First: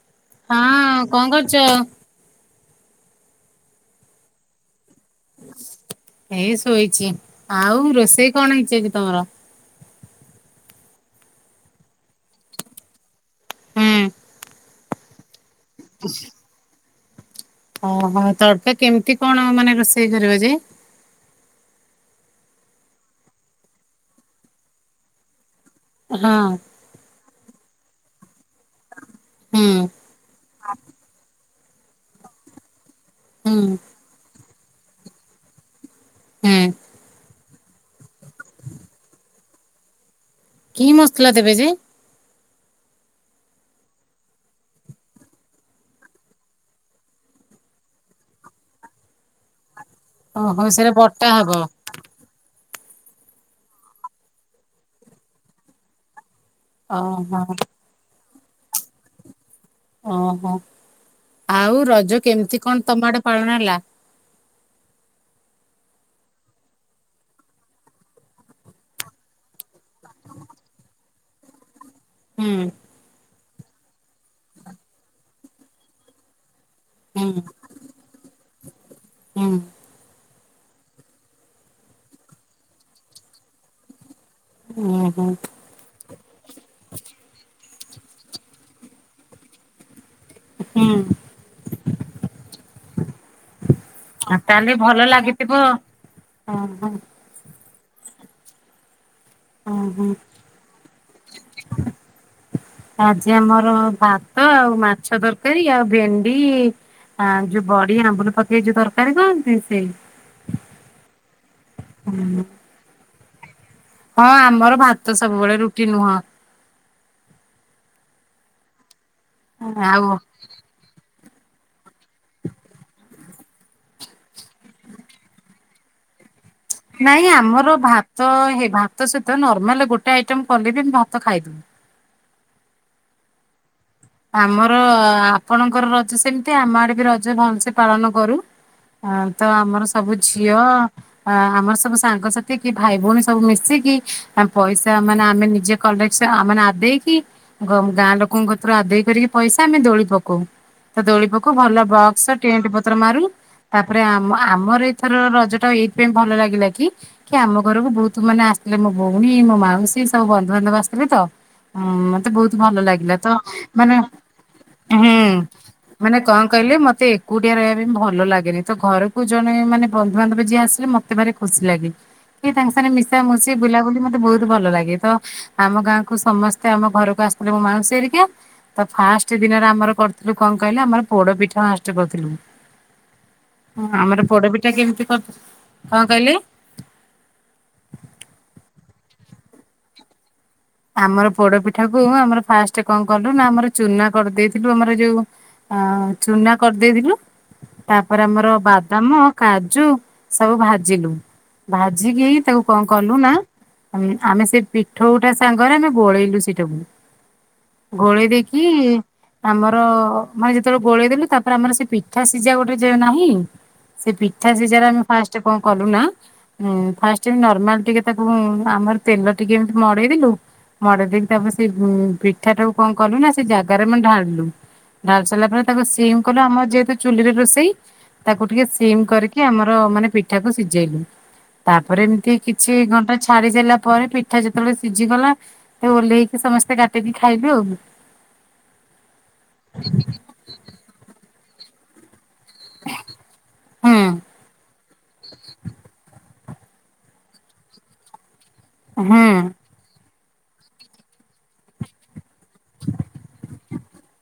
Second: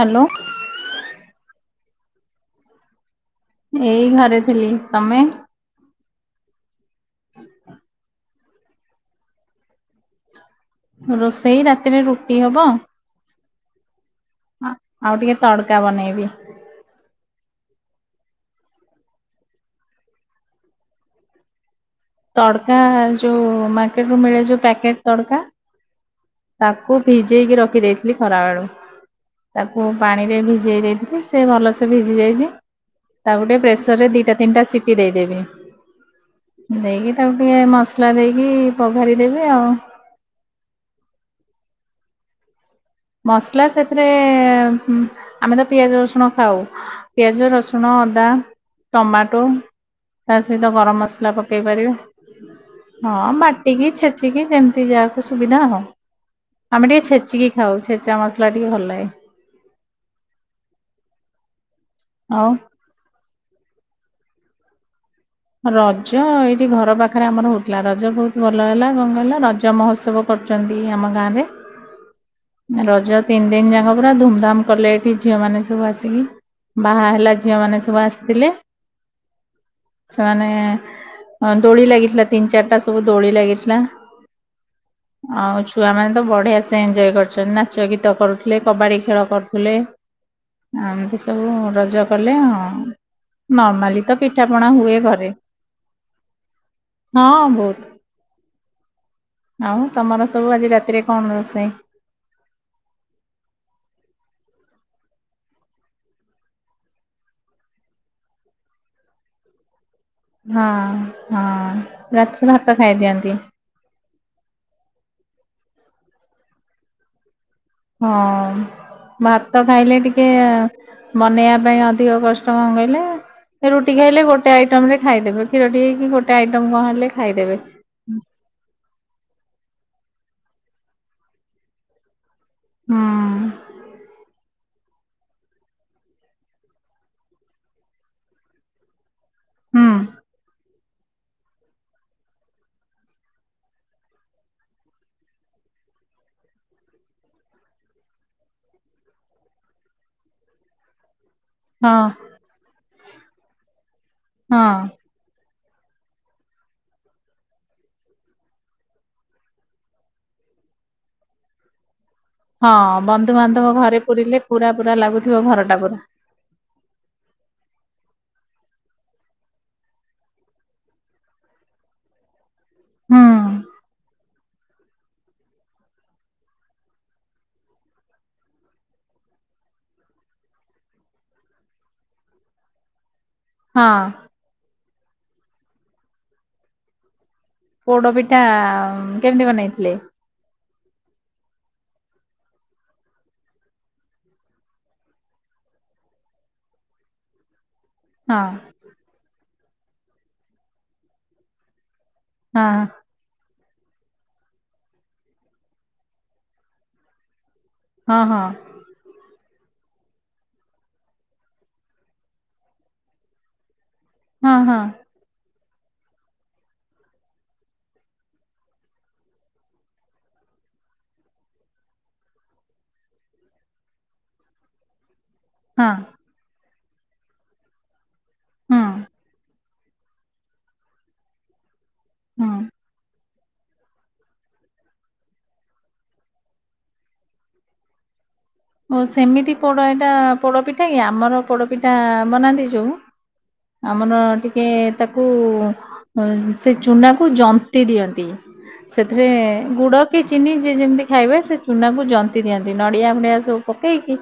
Hello, ହଁ ଅ କଣ କରୁଚ? ଏଇ ଘରେ ଥିଲି, ତମେ? ଏଇ ଶୋଇଚି, ଆଉ ରୋଷେଇ କଣ ହେଇଚି ଆଜି ତମର? ରୋଷେଇ ରାତିରେ ରୁଟି ହବ, ହୁଁ। ଆ ଆଉ ଟିକେ ତଡ଼କା ବନେଇବି। ଓହୋ ତଡକା କେମିତି କଣ ମାନେ ରୋଷେଇ କରିବ ଯେ? ତଡ଼କା ଯୋଉ ମାର୍କେଟ ରୁ ମିଳେ ଯୋଉ ପ୍ୟାକେଟ ତଡକା, ହଁ, ତାକୁ ଭିଜେଇକି ରଖିଦେଇଥିଲି ଖରାବେଳୁ। ହୁଁ ତାକୁ ପାଣିରେ ଭିଜେଇ ଦେଇଥିଲି ସେ ଭଲସେ ଭିଜି ଯାଇଚି। ତାକୁ ହୁଁ ଟିକେ ପ୍ରେସର ରେ ଦିଟା ତିନଟାିଟି ସିଟି ଦେଇଦେବି। ହୁଁ ଦେଇକି ତାକୁ ଟିକେ ମସଲା ଦେଇକି ପଘାରି ଦେବେି ଆଉ। କି ମସଲା ଦେବେ ଯେ। ମସଲା ସେଥିରେ ଆମେ ତ ପିଆଜ ରସୁଣ ଖାଉ। ପିଆଜ ରସୁଣ ଅଦା ଟମାଟୋ। ତା ଓହୋ ସହିତ ସେଟା ଗରମ ବଟା ମସଲା ହବ। ପକେଇ ପାରିବେ। ହଁ ବାଟିକି ଛେଚିକି ଯେମିତି ଯାହାକୁ ସୁବିଧା ଆଉ। ଆମେ ଟିକେ ଓହୋ ଛେଚିକି ଖାଉ ଛେଚା ମସଲା ଟିକେ ଭଲ ଲାଗେ। ଓହୋ ଆଉ ରଜ ଆଉ କେମିତି କଣ ତମ ଆଡେ ପାଳନ ହେଲା। ରଜ ଏଇଠି ଘର ପାଖରେ ଆମର ହଉଥିଲା ରଜ ବହୁତ ଭଲ ହେଲା କଣ କହିଲ ରଜ ମହୋତ୍ସବ। କରୁଚନ୍ତି ଆମ ଗାଁ ରେ। ହୁଁଉଉ। ରଜ ତିନି ଦିନ ଯାକ ପୁରା ଧୁମଧାମ କଲେ ଏଠି ଝିଅମାନେ ସବୁ ଆସିକି। ବାହା ହେଲା ହୁଁ ଝିଅ ମାନେ ସବୁ ଆସିଥିଲେ। ହୁଁ। ସେମାନେ ଦୋଳି ଲାଗିଥିଲା ତିନି ଚାରିଟା ସବୁ ଦୋଳି ଲାଗିଥିଲା। ଓହୋ ଆଉ ଛୁଆମାନେ ତ ବଢିଆ ସେ ଏଞଜୟ କରିଛନ୍ତି ନା। ରଚ ଗୀତ କରୁଥିଲେ କବାଡି ଖେଳ କରୁଥିଲେ ହୁଁ ଆଉ। ସବୁ ରଜ କଲେ ହଁ ନର୍ମାଲି ତ ପିଠାପଣା ତାହେଲେ ହୁଏ। ଭଲ ଘରେ ଲାଗିଥିବ ଓ ହ। ହଁ ବହୁତ। ଆଉ ଓହୋ ତମର ସବୁ ଆଜି ରାତିରେ କଣ ରୋଷେଇ। ଆଜି ଆମର ଭାତ ଆଉ ମାଛ ତରକାରୀ ଆଉ ଭେଣ୍ଡି। ହଁ ଯୋଉ ବଡି ଆମ୍ବୁଲ ପକେଇ ଯୋଉ ତରକାରୀ କହନ୍ତି ସେଇ। ହଁ ହଁ ରାଖୀ ଭାତ ଖାଇଦିଅନ୍ତି। ହଁ ଆମର ଭାତ ସବୁବେଳେ ରୁଟି ନୁହଁ। ହଁ ଭାତ ଖାଇଲେ ଆଉ ଟିକେ। ବନେଇବା ପାଇଁ ଅଧିକ କଷ୍ଟ କଣ କହିଲେ। ରୁଟି ଖାଇଲେ ଗୋଟେ ଆଇଟମ ରେ ଖାଇଦେବେ ଖିରଟିକେ କି ଗୋଟେ ଆଇଟମ କଣ ହେଲେ ଖାଇଦେବେ। ତ ହେଇ ଭାତ ସହିତ ନର୍ମାଲରେ ଗୋଟେ ଆଇଟମ କଲେ ବି ଆମେ ଭାତ ଖାଇଦବୁ। ହୁଁ। ଆମର ଆପଣଙ୍କର ରଜ ସେମିତି ଆମ ଆଡେ ବି ରଜ ଭଲସେ ପାଳନ କରୁ। ଆଁ ତ ଆମର ହୁଁ ସବୁ ଝିଅ। ଆ ଆମର ସବୁ ସାଙ୍ଗସାଥି କି ଭାଇ ଭଉଣୀ ସବୁ ମିଶିକି ଆମେ ପଇସା ମାନେ ଆମେ ନିଜେ। କଲେକ୍ସ ଆ ମାନେ ଆଦେଇକି ଗଁ ଗାଁ ଲୋକ। ପୁରା ଆଦେଏ କରିକି ପଇସା ଆମେ ଦୋଳି ପକଉ। ତ ଦୋଳି ପକଉ ଭଲ ହଁ ବକ୍ସ ଟେଣ୍ଟ ପତ୍ର ମାରୁ ତାପରେ ଆମ ହଁ। ଆମର ଏ। ଏଥର ରଜ ଟା ଏଇଥିପାଇଁ ଭଲ ଲାଗିଲା କି। କି ଆମ ଘରକୁ ବହୁତ ମାନେ ଆସିଥିଲେ ମୋ ଭଉଣୀ ମୋ ମାଉସୀ ସବୁ ବନ୍ଧୁବାନ୍ଧବ ଆସିଥିଲେ ତ। ହୁଁ ମତେ ବହୁତ। ହଁ ଭଲ ଲାଗିଲା ତ ବନ୍ଧୁବାନ୍ଧବ ମାନେ ଘରେ ପୁରିଲେ ପୁରା ପୁରା ଲାଗୁଥିବ ଘର ଟା ପୁରା। ନାଇ କଣ କହିଲେ ମତେ ଏକୁଟିଆ ରହିବା ପାଇଁ ଭଲ ଲାଗେନି ତ ଘରକୁ ଜଣେ ମାନେ ବନ୍ଧୁବାନ୍ଧବ ଯିଏ ଆସିଲେ ମତେ ଭାରି। ଖୁସି ଲାଗେ କି ତାଙ୍କ ସାଙ୍ଗେ ହୁଁ ମିଶାମୁଶି ବୁଲାବୁଲି ମତେ ବହୁତ ଭଲ ଲାଗେ ତ। ଆମ ଗାଁ କୁ ସମସ୍ତେ ଆମ ଘରକୁ ଆସିଥିଲେ ମୋ ମାଉସି ଏରିକା। ତ ଫାଷ୍ଟ ଦିନରେ ଆମର କରିଥିଲୁ କଣ କହିଲେ ଆମର ପୋଡ ପିଠା ଫାଷ୍ଟ କରିଥିଲୁ। ହଁ ଆମର ପୋଡପିଠା କେମିତି କ କଁ କହିଲେ। ପୋଡ ପିଠା କେମିତି ବନେଇଥିଲେ। ଆମର ପୋଡ ପିଠା କୁ ଆମର ଫାଷ୍ଟ କଣ କଲୁ ନା ଆମର ଚୁନା କରିଦେଇଥିଲୁ ଆମର ଯୋଉ। ଆଁ ଚୁନା କରିଦେଇଥିଲୁ। ତାପରେ ହଁ ଆମର ବାଦାମ କାଜୁ ସବୁ ଭାଜିଲୁ ଭାଜିକି। ତାକୁ ହଁ କଣ କଲୁ ନା ଆମେ ଆମେ ସେ ପିଠଉ ଟା। ସାଙ୍ଗରେ ଆମେ ଗୋଳେଇଲୁ ସେଟାକୁ ହଁ ଗୋଳେଇ ହଁ ଦେଇକି। ଆମର ମାନେ ଯେତେ ବେଳେ ଗୋଳେଇ ଦେଲେୁ ତାପରେ ଆମର ସେ ପିଠା ସିଝା ଗୋଟେ ଯେ ନାହିଁ। ସେ ପିଠା ହଁ ସେ ହଁ ଯାର ଆମେ ଫାଷ୍ଟ କଣ କଲୁ ନା ଉଁ ଫାଷ୍ଟ ଏମିତି ନର୍ମାଲ ଟିକେ ତାକୁ ଆମର ତେଲ ଟିକେ ଏମତି ମଡେଇଦଲୁ। ମଡେଇ ଦେଇକି ତାପରେ ସେ ଉଁ ପିଠା ଟାୁ କଣ କଲୁ ନା ସେ ଜାଗାରେ ମାନେ ଢାଳିଲୁ ଢାଳି ସାରିଲା ପରେ ତାକୁ ହଁ ସିମ କଲୁ ଆମ ଯେହେତୁ ଚୁଲିରେ ରୋଷେଇ ତାକୁ ଟିକେ ହୁଁ ସିମ କରିକି ଆମ। ମାନେ ପିଠାକୁ ସିଝେଇଲୁ ତାପରେ ଏମିତି ହୁଁ। କିଛି ଘଣ୍ଟା। ଛାଡି ସାରିଲା ପରେ ପିଠା ଯେତେବେଳେ ସିଝିଗଲା ଓହ୍ଲେଇକି ସମସ୍ତେ କାଟିକି ଖାଇଲୁ ଆଉ। ଓ ସେମିତି ପୋଡ ଏଇଟା ପୋଡ ପିଠା କି ଆମର ପୋଡ। ପିଠା ବନାନ୍ତି ଯୋଉ ହୁଁ ଆମର ଟିକେ। ତାକୁ ସେ ଚୁନାକୁ ଯନ୍ତି ଦିଅନ୍ତି ହୁଁ ସେଥିରେ। ଗୁଡ କି ଚିନି ଯିଏ ଯେମିତି ଖାଇବେ ସେ ଚୁନା କୁ ଜନ୍ତି ଦିଅନ୍ତି ନଡିଆ ଫଡିଆ ସବୁ ପକେଇକି।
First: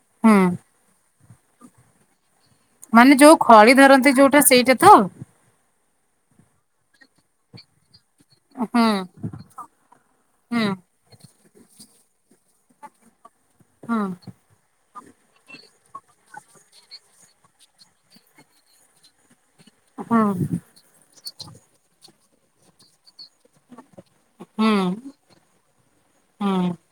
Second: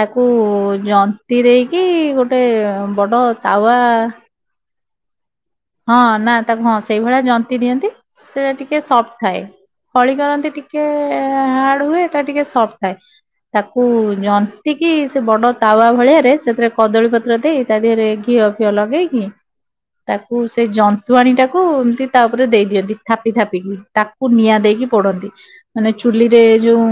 ତାକୁ ହୁଁ ଜନ୍ତି ଦେଇକି ଗୋଟେ। ବଡ ମାନେ ଯୋଉ ଖଳି ତାୱା ଧରନ୍ତି ଯୋଉଟା ସେଇଟା ତ। ହଁ ନା ତାକୁ ହଁ ସେଇଭଳିଆ ଜନ୍ତିି ଦିଅନ୍ତି। ସେଇଟା ଟିକେ ହୁଁ ସଫ୍ଟ ଥାଏ ଖଳି କରନ୍ତି ହୁଁ ଟିକେ। ହାର୍ଡ ହୁଏ ଏଟା ଟିକେ ସଫ୍ଟ ଥାଏ ତାକୁ ହୁଁ ‌। ଯନ୍ତିକି ସେ ବଡ଼ ତାୱା ଭଳିଆରେ ସେଥିରେ କଦଳୀପତ୍ର ଦେଇ ତା ଦେହରେ ଘିଅ ଫିଅ ଲଗେଇକି। ହୁଁ ହୁଁ ତାକୁ ସେ ଜନ୍ତୁଆଣୀ ଟାକୁ ଏମିତି ତା ଉପରେ ଦେଇ ଦିଅନ୍ତି ଥାପି ଥାପିକି ତାକୁ। କୁ ନିଆଁ ଦେଇକି ହୁଁ। ପୋଡନ୍ତି ମାନେ ଚୁଲିରେ ହୁଁ ଯୋଉ।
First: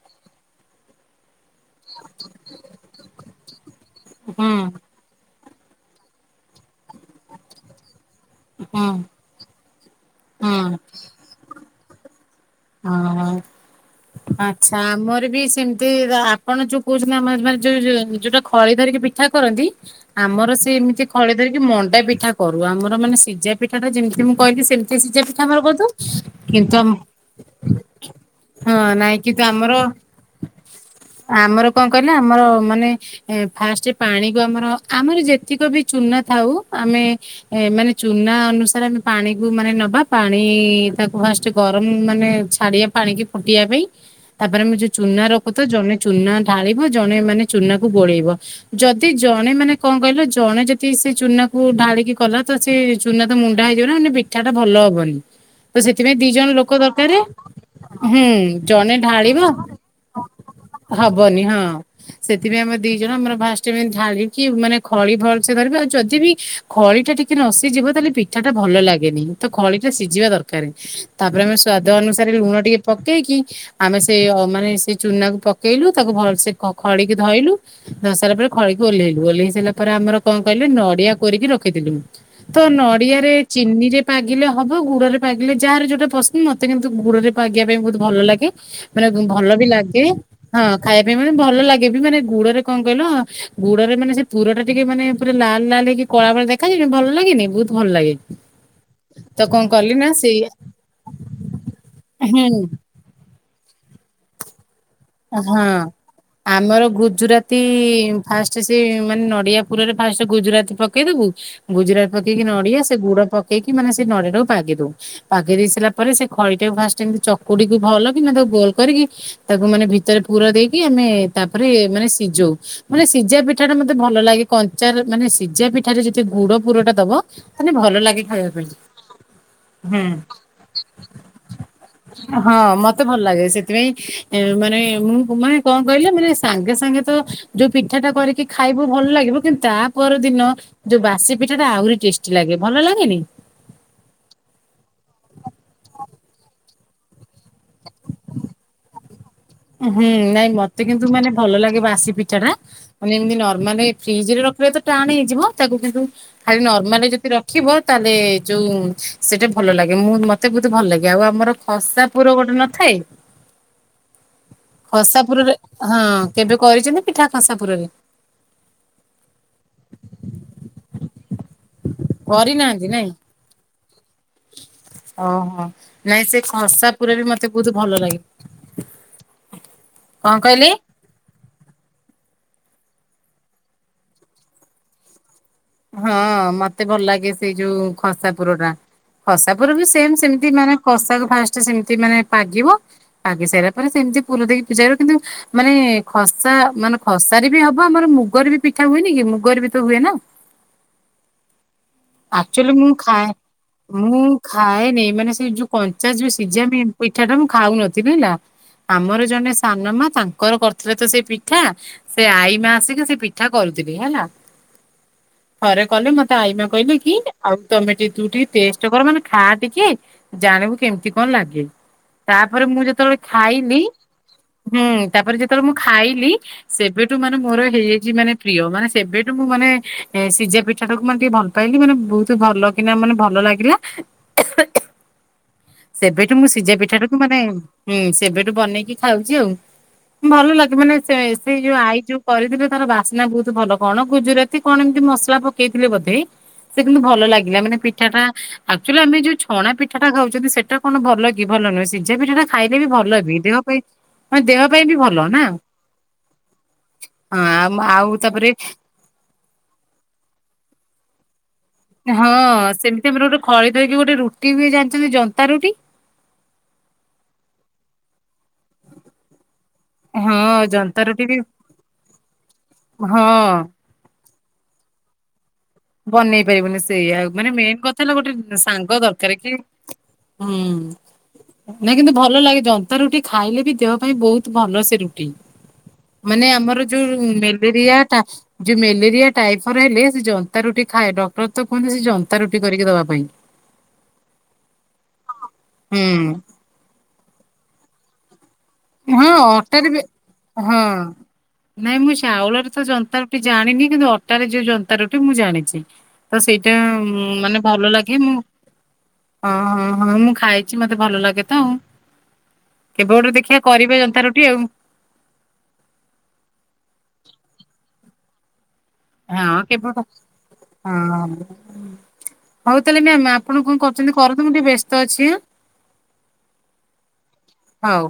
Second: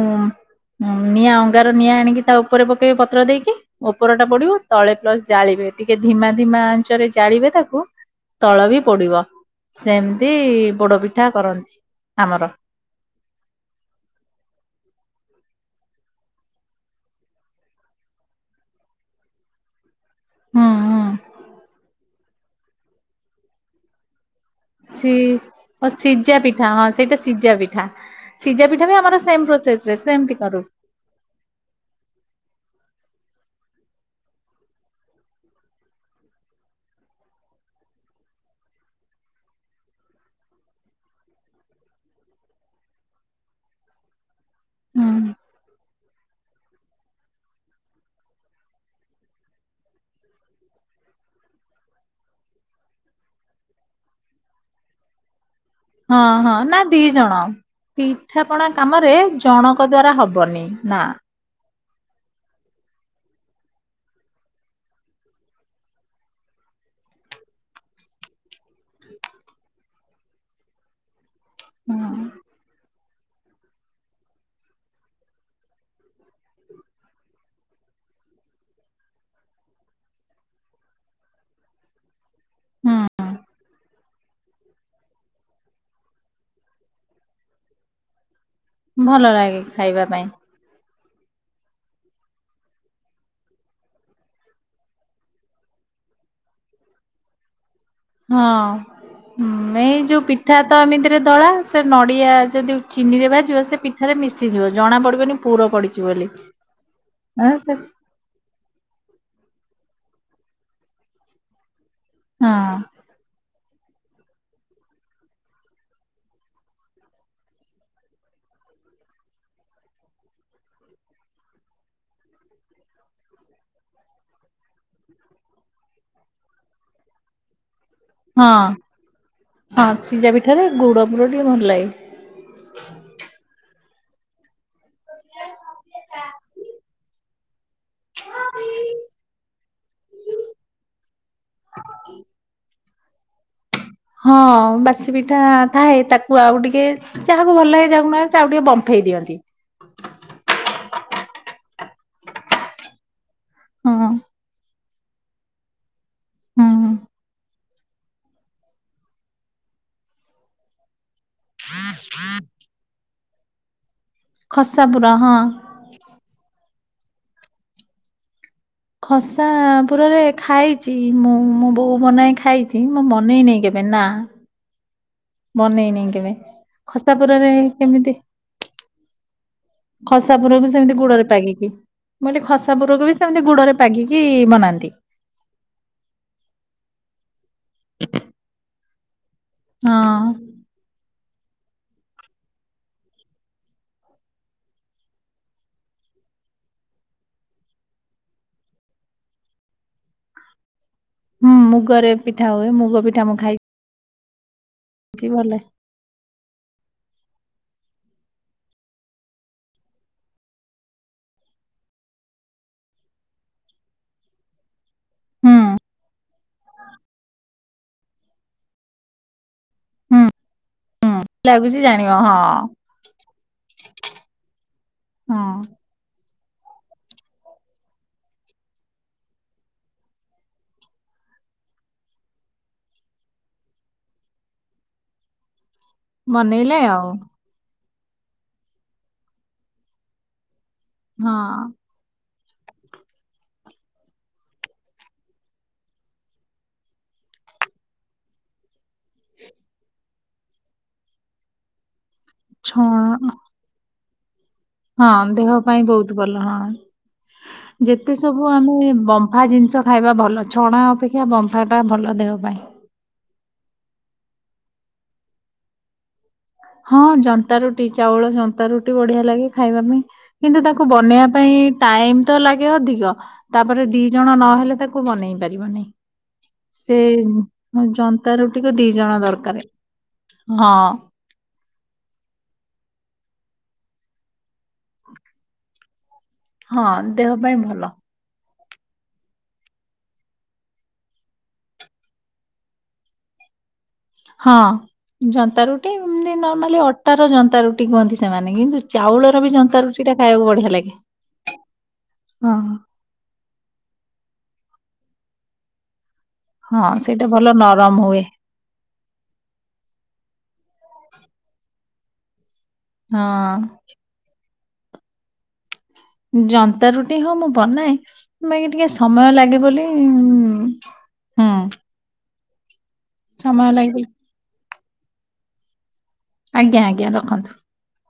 ଉଁ ନିଆଁ ଅଙ୍ଗାର ନିଆଁ ଆଣିକି ତା ଉପରେ ପକେଇବେ ପତ୍ର ଦେଇକି। ଓପର ଟା ପଡିବ ହୁଁ ତଳେ ପ୍ଲସ ଜାଳିବେ ଟିକେ ଧିମା ଧିମା ଆଞ୍ଚରେ ଜାଳିବେ ତାକୁ। ତଳ ବି ହୁଁ ପୋଡିବ ସେମିତି ହଁ ପୋଡ ପିଠା କରନ୍ତି ଆମର। ଅଁ ହଁ। ଆଚ୍ଛା ଆମର ବି ସେମିତି ଆପଣ ଯୋଉ କହୁଛନ୍ତି। ଆମ ମାନେ ଯୋଉ ଯୋଉଟା ଖଳି ଧରିକି ବ କଥା କରନ୍ତି। ଆମର ହୁଁ ସେ ହୁଁ। ଏମିତି ଖଳି ଧରିକି ମଣ୍ଡା ପିଠା କରୁ। ଆମର ମାନେ ସିଝା ପିଠା ଟା ଯେମିତି ମୁଁ- କହିଲି ସେମିତି ସି ସିଜା ପିଠା ମ କୁ କିନ୍ତୁ ଆମ ସିଝା ପିଠା ସିଝା ହଁ ପିଠା ବି ନାଇଁ ଆମର କିନ୍ତୁ ସେମ୍ ଆମର ପ୍ରୋସେସ ରେ ସେମତି କରୁ। ଆମର କଣ କହିଲେ ଆମର ମାନେ- ଫାଷ୍ଟ ପାଣିକୁ ଆମର ଆମର ଯେତିକ ବି ଚୂନା ଥାଉ ଆମେ- ଏ ମାନେ ଚୁନା ଅନୁସାରେ ଆମେ ପାଣିକୁ ମାନେ ନବା ପାଣି ତାକୁ ଫାଷ୍ଟ ଗରମ ମାନେ- ଛାଡିଆ ପାଣିିକି ଫୁଟିବା ପାଇଁ- ତାପରେ ମୁମେ ଯୋଉ ହୁଁ ଚୁନା ରଖୁ ତ ଜଣେ ଚୁନା ଢାଳିବ ଜଣେ ମାନେ ଚୁନାକୁ ବୋଳେଇବ। ଯଦି ଜଣେ ମାନେ କଣ କହିଲ? ଜଣେ ଯଦି ସେ ଚୁନାକୁ ଢାଳିକି କଲା ତ ସେ ଚୁନା ତ ମୁଣ୍ଡା ହେଇଯିବ। ନା ମ ପିଠା ଟା ଭଲ ହବନି। ତ ସେଥିପାଇଁ ଦି ହଁ ଜଣ ହଁ ଲୋକ ନା ଦି ଦରକାର। ଜଣ। ହୁଁ ପିଠାପଣା ଜଣେ କାମରେ ଢାଳିବ ଜଣଙ୍କ ଦ୍ଵାରା ହବନି ନା। ହବନି ହଁ। ସେଥିପାଇଁ ଆମର ଦି ଜଣ ଆମର ଭାଷ୍ଟମ ଢାଳିକି ମାନେ ଖଳି ଫଳସ ଧରିବେ। ଆଉ ଯଦି ବି ଖଳି ଟା ଟିକେ ନସିିଯିବ ତାହେଲେ ପିଠା ଟା ଭଲ ଲାଗେନି। ତ ଖଳିଟା ସିଝିବା ଦରକାର। ତାପରେ ଆମେ ସ୍ଵାଦ ହୁଁ ଅନୁସାରେ ଲୁଣ ଟିକେ ପକେଇକି। ଆମେ ସେ ମାନେ ସେ ଚୁନାକୁ ପକେଇଲୁ ତାକୁ ଭଲସେ ଖଡିକି ଧୋଇଲୁ। ଧ ସାରିଲା ପରେ ଖଳିକି ଓହ୍ଲେଇଲୁ ଓହ୍ଲେଇ ସାରିଲ ପରେ ଆମର କଣ କହିଲୁ ନଡିଆ କରିକି ରଖିଥିଲୁ। ତ ହୁଁ ନଡିଆରେ ଚିନି ରେ ପାଗିଲେ ହବ ଗୁଡ ରେ ପାଗିଲେ ଯାହାର ଯୋଉଟା ପସନ୍ଦ ମତେ କିନ୍ତୁ ଗୁଡ ରେ ପାଗିଲେ- ପାଗିବା ପାଇଁ ବହୁତ ଭଲ ଲାଗେ ମାନେ ଭଲ ବି ଲାଗେ। ହଁ ଖାଇବା ପାଇଁ ମାନେ ଭଲ ଲାଗେ ବି ମାନେ ଗୁଡରେ କଣ କହିଲ ଗୁଡରେ ମାନେ ସେ ପୁର ଟା ଟିକେ ମାନେ- ପୁରା ଲାଲ ଲାଲ ହେକି କଳାବେଳେ ଦେଖାଯିବନଣି ଭଲ ଲାଗେନି ବହୁତ ଭଲ ଲାଗେ। ତ କଣ ହଁଁ କଲି ଏଇ ନା ଯୋଉ ସେଇ ପିଠା ତ ଏମିତିରେ ଧଳା ସେ ନଡିଆ ହୁଁ ଯଦି- ଚିନି ରେ ବା ଯିବ ସେ ପିଠାରେ ମିଶି ଯିବ ଜଣା ପଡ- ହଁ ଆମର ହଁ ସେ ଗୁଜୁରାତି- ଫାଷ୍ଟ ସେ ମାନେ ନଡିଆ ପୁରରେ ଫାଷ୍ଟ ଗୁଜୁରାତି ପକେଇଦବୁ। ଗୁଜୁରାଟ ପକେଇକି ହଁ। ନଡିଆ ସେ ଗୁଡ ପକେଇକି ମାନେ ସେ ନଡିଆ ଟାକୁ ପାଗି ଦଉ। ପାଗେଇ ଦେଇ ସାରା ପରେ ସେ ଖଳି ଟାକୁ ଫାଷ୍ଟ ଏମତି ଚକୁଡିକୁ ଭଲ କି ତାକୁ ଗୋଲ କରିକି ତାକୁ ମାନେ ଭିତରେ ପୁର ଦେଇକି ଆମେ ତାପରେ ମାନେ ସିଜଉ। ମାନେ ସିଝା ପିଠା ଟା ମତେ ଭଲ ଲାଗେ। କଞ୍ଚାର ମାନେ ସିଝା ପିଠାରେ ଯଦି ଗୁଡ ପୁର ଟା ଦବ- ମାନେ ଭଲ ଲାଗେ। ହଁ ଖାଇବା ପାଇଁ ହଁ ହୁଁ। ସିଝା ପିଠାରେ ଗୁଡ ପୁର ଟିକେ ଭଲ ଲାଗେ। ହଁ ମତେ ଭଲ ଲାଗେ। ସେଥିପାଇଁ ମାନେ ମୁଁ ମାନେ କଣ କହିଲେ ମାନେ ସାଙ୍ଗେ ସାଙ୍ଗେ ତ- ଯୋଉ ପିଠା ଟା କରିକି ଖାଇବୁ ଭଲ ଲାଗିବ। କିନ୍ତୁ ତା ପର ଦିନ- ଯୋଉ ବାସି ପିଠା ଟା ଆହୁରି ଟେଷ୍ଟି ଲାଗେ। ଭଲ ଲାଗେନି। ହଁ ବାସି ପିଠା ଥାଏ ତାକୁ ଆଉ ଟିକେ- ଯାହାକୁ ଭଲ ଲାଗେ ଯାହାକୁ ନାହାନ୍ତି ସେ ଆଉ ଟିକେ ବମ୍ଫେଇ ଦିଅନ୍ତି। ହୁଁ ନାଇଁ ମତେ କିନ୍ତୁ ମାନେ ଭଲ ଲାଗେ। ବାସି ପିଠା ଟା ମାନେ ଏମତି ନର୍ମାଲ ହଁ ଫ୍ରିଜରେ ରଖିବ ତ ଟାଣ ହେଇଯିବ। ତାକୁ କିନ୍ତୁ ଖାଲି ହୁଁ ନର୍ମାଲରେ ଯଦି ରଖିବ- ତାହେଲେ ଯୋଉ ସେଇଟା ଭଲ ଲାଗେ। ମୁଁ ମତେ ବହୁତ ଭଲ ଲାଗେ। ଆଉ ଆମର ଖସା ପୁର ଗୋଟେ ନଥାଏ। ଖସା ପୁର ହଁ। ଖସାପୁରରେ ହଁ କେବେ କରିଛନ୍ତି ପିଠା ଖସାପୁରରେ। ଖସା ପୁରରେ ଖାଇଛି। ମୁଁ ମୋ ବୋଉ ବନାଇ ଖାଇଛି କରିନାହାନ୍ତି ମୁଁ ନାଇଁ ବନେଇ ନେଇ କେବେ। ମେନା [inaudible] ଓହୋ ବନେଇନହି ନାଇଁ କେବେ ସେ ପୁର ଖସା ବି ମତେ ପୁରରେ ବହୁତ ଭଲ କେମିତି। ଲାଗେ। କଣ ଖସା ପୁର କହିଲେ? ବି ସେମିତି ଗୋଡରେ ପାଗିକି। ମୁ କହିଲି ଖସା ପୁରକ ବି ସେମିତି ଗୁଡରେ ପାଗିକି ବନାନ୍ତି। ହଁ ମତେ ଭଲ ଲାଗେ ସେଇ ଯୋଉ ଖସା ପୁର ଟା। ଖସା ପୁର ବି ହଁ ସେମ ସେମତି ମାନେ ଖସାକୁ ଫାଷ୍ଟ ସେମତି ମାନେ ଭାଜିବ। ଆଗି ସାରିଲା ପରେ ସେମିତି ପୁରର ଦେଇକି ପୂଜା କିନ୍ତୁ ମାନେ ଖସା ମାନେ ଖସାରେ ବି ହବ ମାନେ ମୁଗର ବି ପିଠା ହୁଏନି କି ମୁଗର ବି ତ ହୁଏ ନା? ହୁଁ ମୁଗରେ ପିଠା ହୁଏ ଆକ୍ଚୁଆଲି ମୁଁ ମୁଗ ପିଠା ଖାଏ ମୁଁ ଖାଇଛି ମୁଁ ଖାଏନି ମାନେ ସେ ଭଲ ଯୋଉ କ ଯାର ଯୋଉ ସିଝ ପିଠା ଟା ମୁଁ ଖାଉନଥିଲି ହେଲା। ଆମର ଜଣେ ସାନ ମା ତାଙ୍କର କରିଥିଲେ ତ ସେ ପିଠା। ସେ ଆଇମା ଆସିକି ସେ ପିଠା କରୁଥିଲେ ହେଲା। ହୁଁ। ଥରେ କଲେ ମତେ ଆଇମା କହିଲେ କି ଆଉ ତମେ ସେଥିରୁ ଟିକେ ଟେଷ୍ଟ କର ମାନେ ଖା ଟିକେ? ହୁଁ ଜାଣିବୁ କେମତି କଣ ଲାଗେ। ଲାଗୁଛି ଜାଣିବ ହଁ ତାପରେ ମୁଁ ଯେତେବେଳେ ଖାଇଲି ହୁଁ ତାପରେ ଯେତେବେଳେ ମୁଁ ହଁ ଖାଇଲି ସେବେଠୁ ମାନେ ମୋର ହେଇଯାଇଚି ମାନେ ପ୍ରିୟ ମାନେ ସେବେଠୁ ମୁଁ ମାନେ ସିଝା ପିଠା ଟାକୁ ମାନେ ଟିକେ ଭଲ ପାଇଲି ମାନେ ବହୁତ ଭଲ କିନା ମାନେ ଭଲ ଲାଗିଲା। ସେବେଠୁ ମୁଁ ବନେଇଲେ ସିଝା ପିଠା ଆଉ ଟାକୁୁ ମାନେ ହୁଁ ସେବେଠୁ ବନେଇକି ଖାଉଚି ଆଉ। ଭଲ ଲାଗେ ମାନେ ହଁ ସେଇ ଯୋଉ ଆଇ ଯୋଉ କରିଥିଲେ ତାର ବାସ୍ନା ବହୁତ ଭଲ କଣ ଗୁଜୁରାତି କଣ ଏମିତି ମସଲା ପକେଇଥିଲେ ବୋଧେ। ସେ କିନ୍ତୁ ଭଲ ଲାଗିଲା ମାନେ ପିଠା ଟା ଆକ୍ଚୁଆଲି ଆମେ ଯୋଉ ଛଣା ପିଠା ଟା ଖାଉଚନ୍ତି ସେଟା କଣ ଭଲ କି ଭଲ ନୁହଁ ସିଝା ପିଠା ଟା ଖାଇଲେ ବି ଭଲ ଛଣ ହେବି ଦେହ ପାଇଁ ମାନେ ଦେହ ପାଇଁ ବି ହଁ ଭଲ ନା। ଦେହ ପାଇଁ ବହୁତ ଭଲ। ହଁ ହଁ ଆଉ ଯେତେ ସବୁ ତାପରେ ଆମେ କାହା ଜିନିଷ ଖାଇବା ଭଲ। ଛଣା ଅପେକ୍ଷା ସେଆ ବମ୍ଫା ଟା ଭ ହଁ ସେମିତି ଆମର ଗୋଟେ ଖଳି ଧରକି ଗୋଟେ ରୁଟି ବି ଜାଣିଛନ୍ତି ଜନ୍ତା ରୁଟି। ହଁ ଜନ୍ତା ରୁଟି ଚାଉଳ ଜନ୍ତା ରୁଟି ବଢିଆ ଲାଗେ ଖାଇବା ପାଇଁ। ହଁ କିନ୍ତୁ ତାକୁ ଜନ୍ତା ରୁଟି ବନେଇବା ବି ପାଇଁ ଟାଇମ ତ ଲାଗେ ଅଧିକ ହଁ ତାପରେ ଦି ଜଣ ନହେଲେ ତାକୁ ବନେଇ ପାରିବନି। ବନେଇ ପାରିବନି ସେ ସେୟା ଆଉ ମାନେ ମେନ୍ କଥା ହେଲା ଜନ୍ତା ଗୋଟେ ରୁଟିକୁ ଦି ସାଙ୍ଗ ଜଣ ଦରକାର କି ହୁଁ। ହଁ ନାଇ କିନ୍ତୁ ଭଲ ଲାଗିଥା ନ୍ତା ଜନ୍ତା ରୁଟି ମାନେ ଆମର ହଁ ଯୋଉ ଦେହ ପାଇଁ ଭଲ ମ୍ୟାଲେରିଆ ଟା ଯୋଉ ମ୍ୟାଲେରିଆ ଟାଇଫର ହେଲେ ସେ ଜ ନ୍ତା ରୁଟି ଖାଏ ଡକ୍ଟର ତ କୁହନ୍ତି ସେ ଜନ୍ତା ରୁଟି କରିକି ଦବା ପାଇଁ। ହଁ ଜନ୍ତା ରୁଟି ହୁଁ। ଏମତି ନର୍ମାଲି ଅଟାର ଜନ୍ତା ରୁଟି କୁହନ୍ତି ସେମାନେ କିନ୍ତୁ ହଁ ଚାଉଳର ଜନ୍ତା ଅଟାରେ ରୁଟି ବି ଟା ଖାଇବାକୁ ବଢିଆ ହଁ ଲାଗେ। ନାଇଁ ମୁଁ ହଁ। ଚାଉଳରେ ତ ଯନ୍ତାର ଟି ଜାଣିନି କିନ୍ତୁ ଅଟାରେ ଯୋଉ ଯନ୍ତା ରୁଟି ମୁଁ ଜାଣିଚି। ତ ସେଇଟା ହଁ ସେଇଟା ମାନେ ଭଲ ନରମ ହୁଏ ଲାଗେ ମୁଁ ଓ ହ ହଁ ମୁଁ ଖାଇଚି। ମତେ ଭଲ ଲାଗେ ତ ଆଉ। କେବେ ଗୋଟେ ଦେଖିବା ହଁ କରିବେ ଜନ୍ତା ରୁଟି ଆଉ। ଜନ୍ତା ରୁଟି ହଁ ମୁଁ ବନାଏ। ବାକି ଟିକେ ସମୟ ହଁ ଲାଗେ ବୋଲି କେବେ ହଁ। ହୁଁ ହଉ ତାହେଲେ ମ୍ୟାାମ ଆପଣ ସମୟ କଣ ଲାଗେ ବୋଲି। କରୁଚନ୍ତି କରନ୍ତୁ ମୁଁ ଟିକେ ବ୍ୟସ୍ତ ଅଛିଁ ହାଁ। ଆଜ୍ଞା ଆଜ୍ଞା ରଖନ୍ତୁ। ହଉ।